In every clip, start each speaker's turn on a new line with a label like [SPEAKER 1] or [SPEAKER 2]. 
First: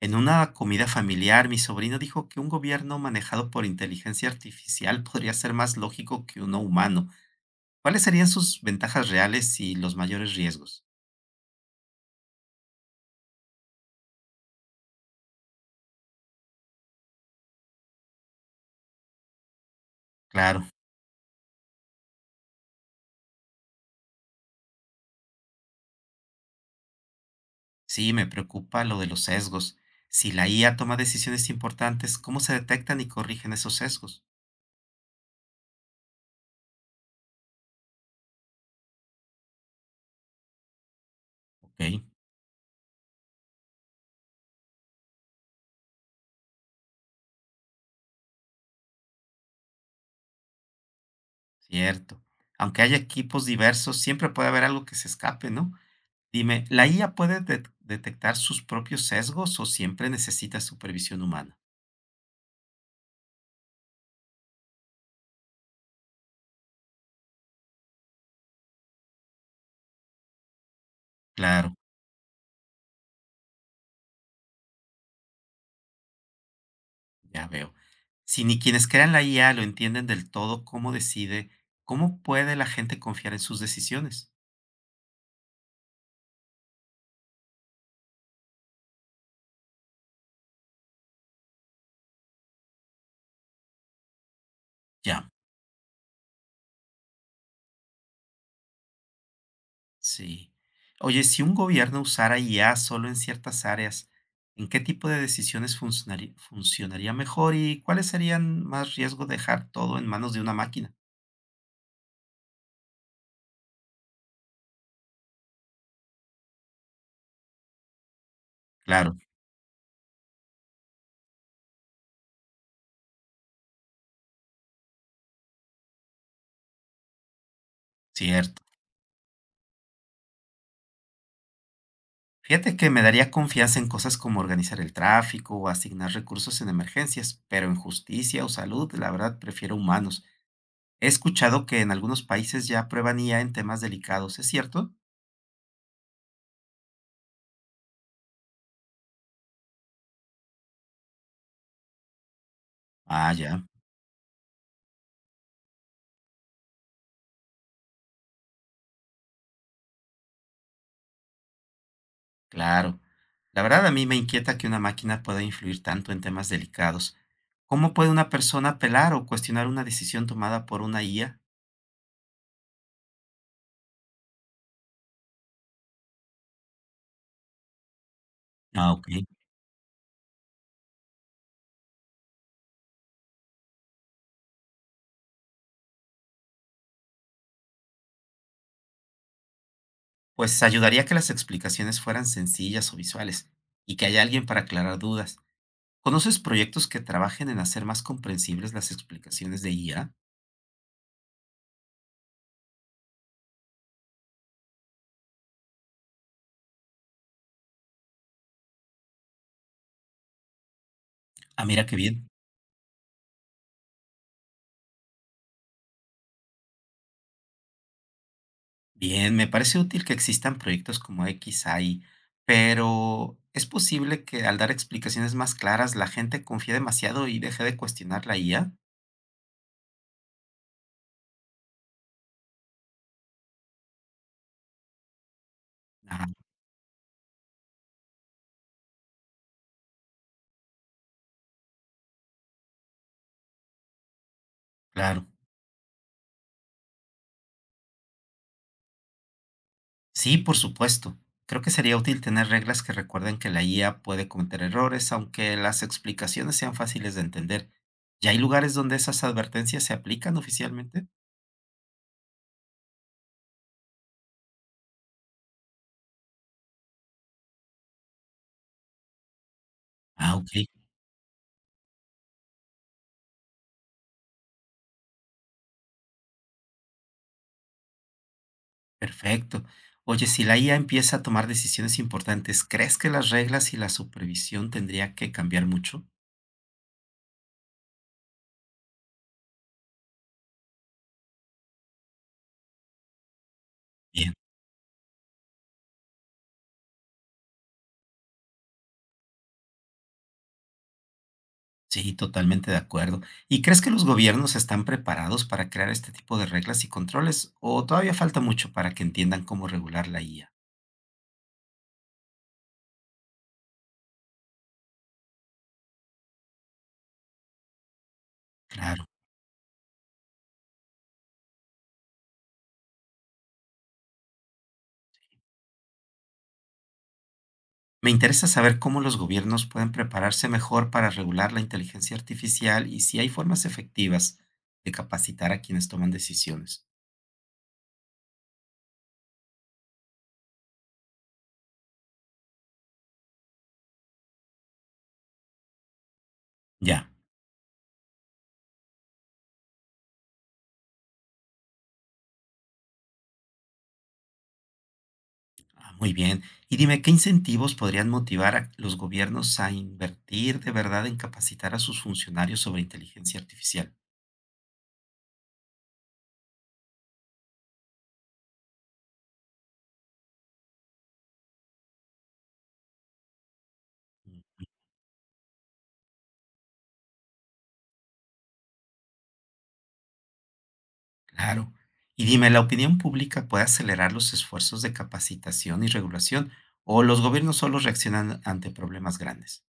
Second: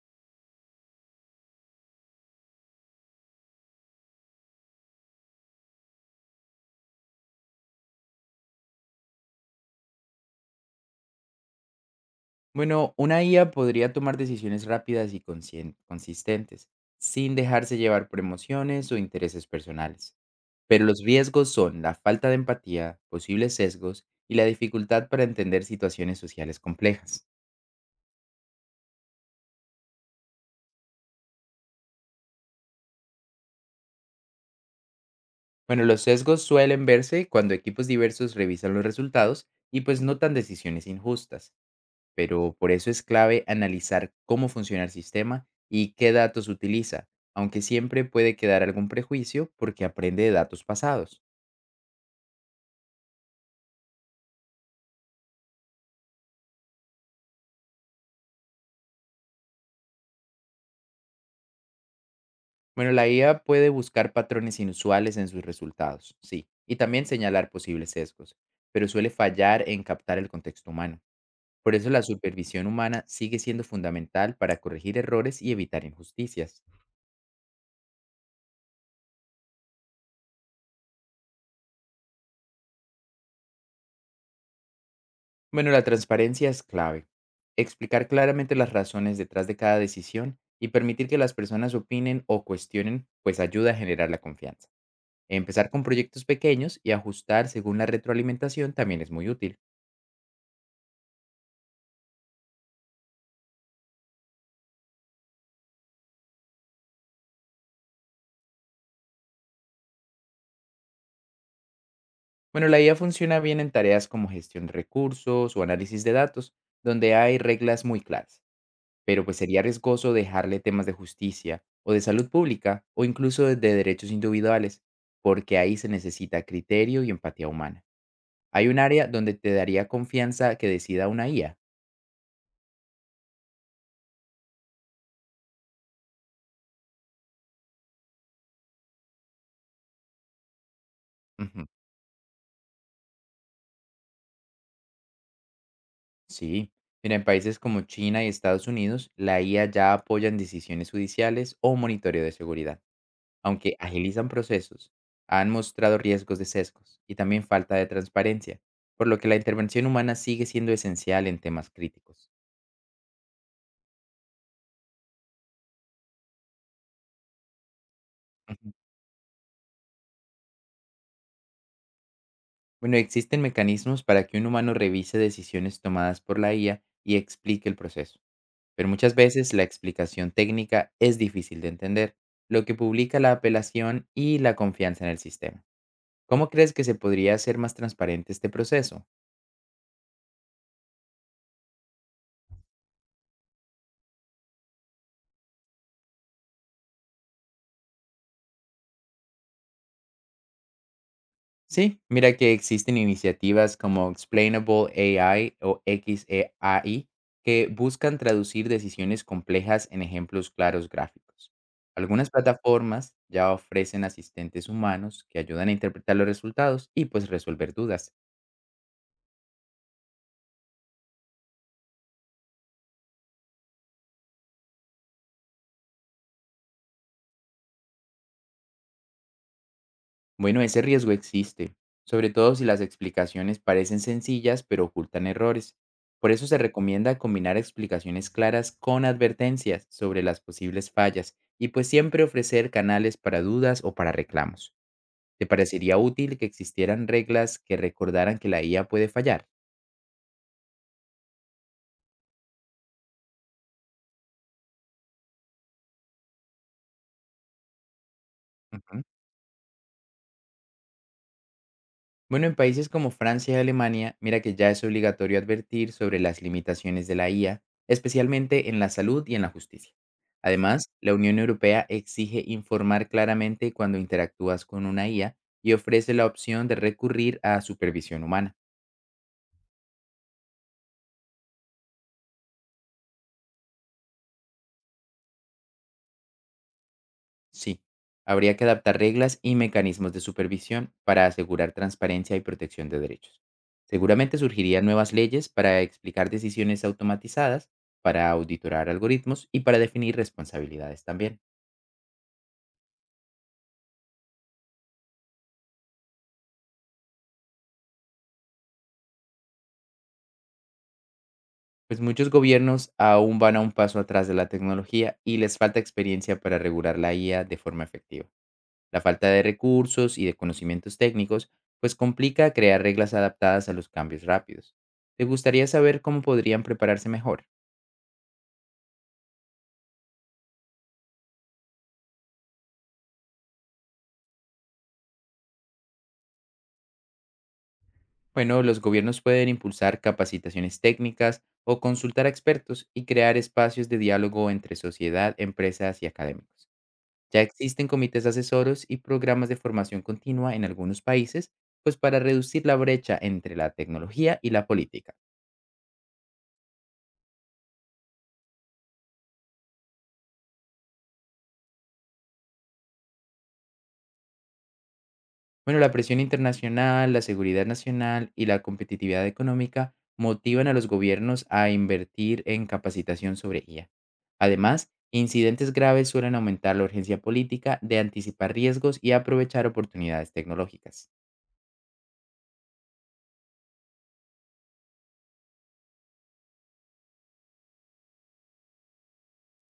[SPEAKER 1] En una comida familiar, mi sobrino dijo que un gobierno manejado por inteligencia artificial podría ser más lógico que uno humano. ¿Cuáles serían sus ventajas reales y los mayores riesgos?
[SPEAKER 2] Bueno, una IA podría tomar decisiones rápidas y consistentes, sin dejarse llevar por emociones o intereses personales.
[SPEAKER 1] Claro,
[SPEAKER 2] Pero los riesgos son la falta de empatía, posibles sesgos y la dificultad para entender situaciones sociales complejas.
[SPEAKER 1] sí, me preocupa lo de los sesgos. Si la IA toma decisiones importantes, ¿cómo se detectan y corrigen esos sesgos?
[SPEAKER 2] Bueno, los sesgos suelen verse cuando equipos diversos revisan los resultados y pues notan decisiones injustas,
[SPEAKER 1] Ok,
[SPEAKER 2] pero por eso es clave analizar cómo funciona el sistema y qué datos utiliza, aunque siempre puede quedar algún prejuicio porque aprende de datos pasados.
[SPEAKER 1] cierto. Aunque haya equipos diversos, siempre puede haber algo que se escape, ¿no? Dime, ¿la IA puede detectar sus propios sesgos o siempre necesita supervisión humana?
[SPEAKER 2] Bueno, la IA puede buscar patrones inusuales en sus resultados, sí, y también señalar posibles sesgos, pero suele fallar en captar el contexto humano.
[SPEAKER 1] Claro.
[SPEAKER 2] Por eso la supervisión humana sigue siendo fundamental para corregir errores y evitar injusticias.
[SPEAKER 1] Ya veo. Si ni quienes crean la IA lo entienden del todo, cómo decide, ¿cómo puede la gente confiar en sus decisiones?
[SPEAKER 2] Bueno, la transparencia es clave. Explicar claramente las razones detrás de cada decisión y permitir que las personas opinen o cuestionen, pues ayuda a generar la confianza.
[SPEAKER 1] Ya,
[SPEAKER 2] Empezar con proyectos pequeños y ajustar según la retroalimentación también es muy útil.
[SPEAKER 1] sí. Oye, si un gobierno usara IA solo en ciertas áreas, ¿en qué tipo de decisiones funcionaría mejor y cuáles serían más riesgo de dejar todo en manos de una máquina?
[SPEAKER 2] Bueno, la IA funciona bien en tareas como gestión de recursos o análisis de datos, donde hay reglas muy claras,
[SPEAKER 1] Claro,
[SPEAKER 2] pero pues sería riesgoso dejarle temas de justicia o de salud pública o incluso de derechos individuales, porque ahí se necesita criterio y empatía humana.
[SPEAKER 1] cierto.
[SPEAKER 2] Hay un área donde te daría confianza que decida una IA.
[SPEAKER 1] Fíjate que me daría confianza en cosas como organizar el tráfico o asignar recursos en emergencias, pero en justicia o salud, la verdad, prefiero humanos. He
[SPEAKER 2] Ujú.
[SPEAKER 1] escuchado que en algunos países ya prueban IA en temas delicados, ¿es cierto?
[SPEAKER 2] Sí. Mira, en países como China y Estados Unidos, la IA ya apoya en decisiones judiciales o monitoreo de seguridad,
[SPEAKER 1] Ah, ya,
[SPEAKER 2] aunque agilizan procesos, han mostrado riesgos de sesgos y también falta de transparencia, por lo que la intervención humana sigue siendo esencial en temas críticos.
[SPEAKER 1] claro. La verdad a mí me inquieta que una máquina pueda influir tanto en temas delicados. ¿Cómo puede una persona
[SPEAKER 2] Ujú.
[SPEAKER 1] apelar o cuestionar una decisión tomada por una IA?
[SPEAKER 2] Bueno, existen mecanismos para que un humano revise decisiones tomadas por la IA y explique el proceso, pero
[SPEAKER 1] Ah, ok.
[SPEAKER 2] muchas veces la explicación técnica es difícil de entender, lo que publica la apelación y la confianza en el sistema. ¿Cómo crees que se podría hacer más transparente este proceso?
[SPEAKER 1] Pues ayudaría que las explicaciones fueran sencillas o visuales y que haya alguien para aclarar dudas. ¿Conoces proyectos que trabajen en hacer más comprensibles las explicaciones de IA?
[SPEAKER 2] Sí, mira que existen iniciativas como Explainable AI o XAI que buscan traducir decisiones complejas en ejemplos claros gráficos.
[SPEAKER 1] Ah, mira qué bien.
[SPEAKER 2] Algunas plataformas ya ofrecen asistentes humanos que ayudan a interpretar los resultados y pues resolver dudas.
[SPEAKER 1] Bien, me parece útil que existan proyectos como XAI, pero ¿es posible que al dar explicaciones más claras la gente confíe demasiado y deje de cuestionar la IA?
[SPEAKER 2] Bueno, ese riesgo existe, sobre todo si las explicaciones parecen sencillas pero ocultan errores.
[SPEAKER 1] Ah,
[SPEAKER 2] Por eso se recomienda combinar explicaciones claras con advertencias sobre las posibles fallas y pues siempre ofrecer canales para dudas o para reclamos.
[SPEAKER 1] claro.
[SPEAKER 2] ¿Te parecería útil que existieran reglas que recordaran que la IA puede fallar?
[SPEAKER 1] Sí, por supuesto. Creo que sería útil tener reglas que recuerden que la IA puede cometer errores, aunque las explicaciones sean fáciles de entender. ¿Ya hay lugares donde
[SPEAKER 2] Ujú.
[SPEAKER 1] esas advertencias se aplican oficialmente?
[SPEAKER 2] Bueno, en países como Francia y Alemania, mira que ya es obligatorio advertir sobre las limitaciones de la IA, especialmente en la salud y en la justicia.
[SPEAKER 1] Ah, ok.
[SPEAKER 2] Además, la Unión Europea exige informar claramente cuando interactúas con una IA y ofrece la opción de recurrir a supervisión humana.
[SPEAKER 1] Perfecto. Oye, si la IA empieza a tomar decisiones importantes, ¿crees que las reglas y la supervisión tendría que cambiar mucho?
[SPEAKER 2] Sí, habría que adaptar reglas y mecanismos de supervisión para asegurar transparencia y protección de derechos.
[SPEAKER 1] Bien,
[SPEAKER 2] Seguramente surgirían nuevas leyes para explicar decisiones automatizadas, para auditorar algoritmos y para definir responsabilidades también.
[SPEAKER 1] sí, totalmente de acuerdo. ¿Y crees que los gobiernos están preparados para crear este tipo de reglas y controles o todavía falta mucho para que entiendan cómo regular la IA?
[SPEAKER 2] Pues muchos gobiernos aún van a un paso atrás de la tecnología y les falta experiencia para regular la IA de forma efectiva. La
[SPEAKER 1] Claro.
[SPEAKER 2] falta de recursos y de conocimientos técnicos pues complica crear reglas adaptadas a los cambios rápidos. ¿Te gustaría saber cómo podrían prepararse mejor?
[SPEAKER 1] Me interesa saber cómo los gobiernos pueden prepararse mejor para regular la inteligencia artificial y si hay formas efectivas de capacitar a quienes toman decisiones.
[SPEAKER 2] Bueno, los gobiernos pueden impulsar capacitaciones técnicas o consultar a expertos y crear espacios de diálogo entre sociedad, empresas y académicos.
[SPEAKER 1] Ya.
[SPEAKER 2] Ya existen comités asesoros y programas de formación continua en algunos países, pues para reducir la brecha entre la tecnología y la política.
[SPEAKER 1] Ah, muy bien. Y dime, ¿qué incentivos podrían motivar a los gobiernos a invertir de verdad en capacitar a sus funcionarios sobre inteligencia artificial?
[SPEAKER 2] Bueno, la presión internacional, la seguridad nacional y la competitividad económica motivan a los gobiernos a invertir en capacitación sobre IA.
[SPEAKER 1] Mm,
[SPEAKER 2] Además, incidentes graves suelen aumentar la urgencia política de anticipar riesgos y aprovechar oportunidades tecnológicas.
[SPEAKER 1] claro. Y dime, ¿la opinión pública puede acelerar los esfuerzos de capacitación y regulación o los gobiernos solo reaccionan ante problemas grandes?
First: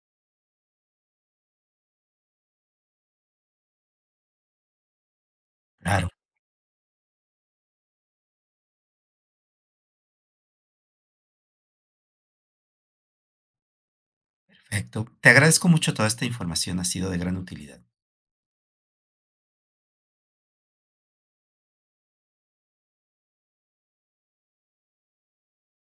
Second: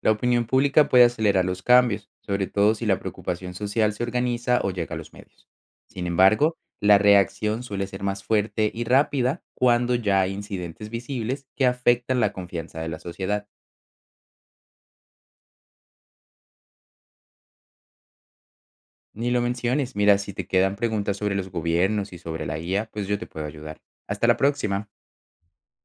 [SPEAKER 2] La opinión pública puede acelerar los cambios, sobre todo si la preocupación social se organiza o llega a los medios. Sin
[SPEAKER 1] Claro.
[SPEAKER 2] embargo, la reacción suele ser más fuerte y rápida cuando ya hay incidentes visibles que afectan la confianza de la sociedad.
[SPEAKER 1] Perfecto. Te agradezco mucho toda esta información, ha sido de gran utilidad.
[SPEAKER 2] Ni lo menciones. Mira, si te quedan preguntas sobre los gobiernos y sobre la IA, pues yo te puedo ayudar. Hasta la próxima.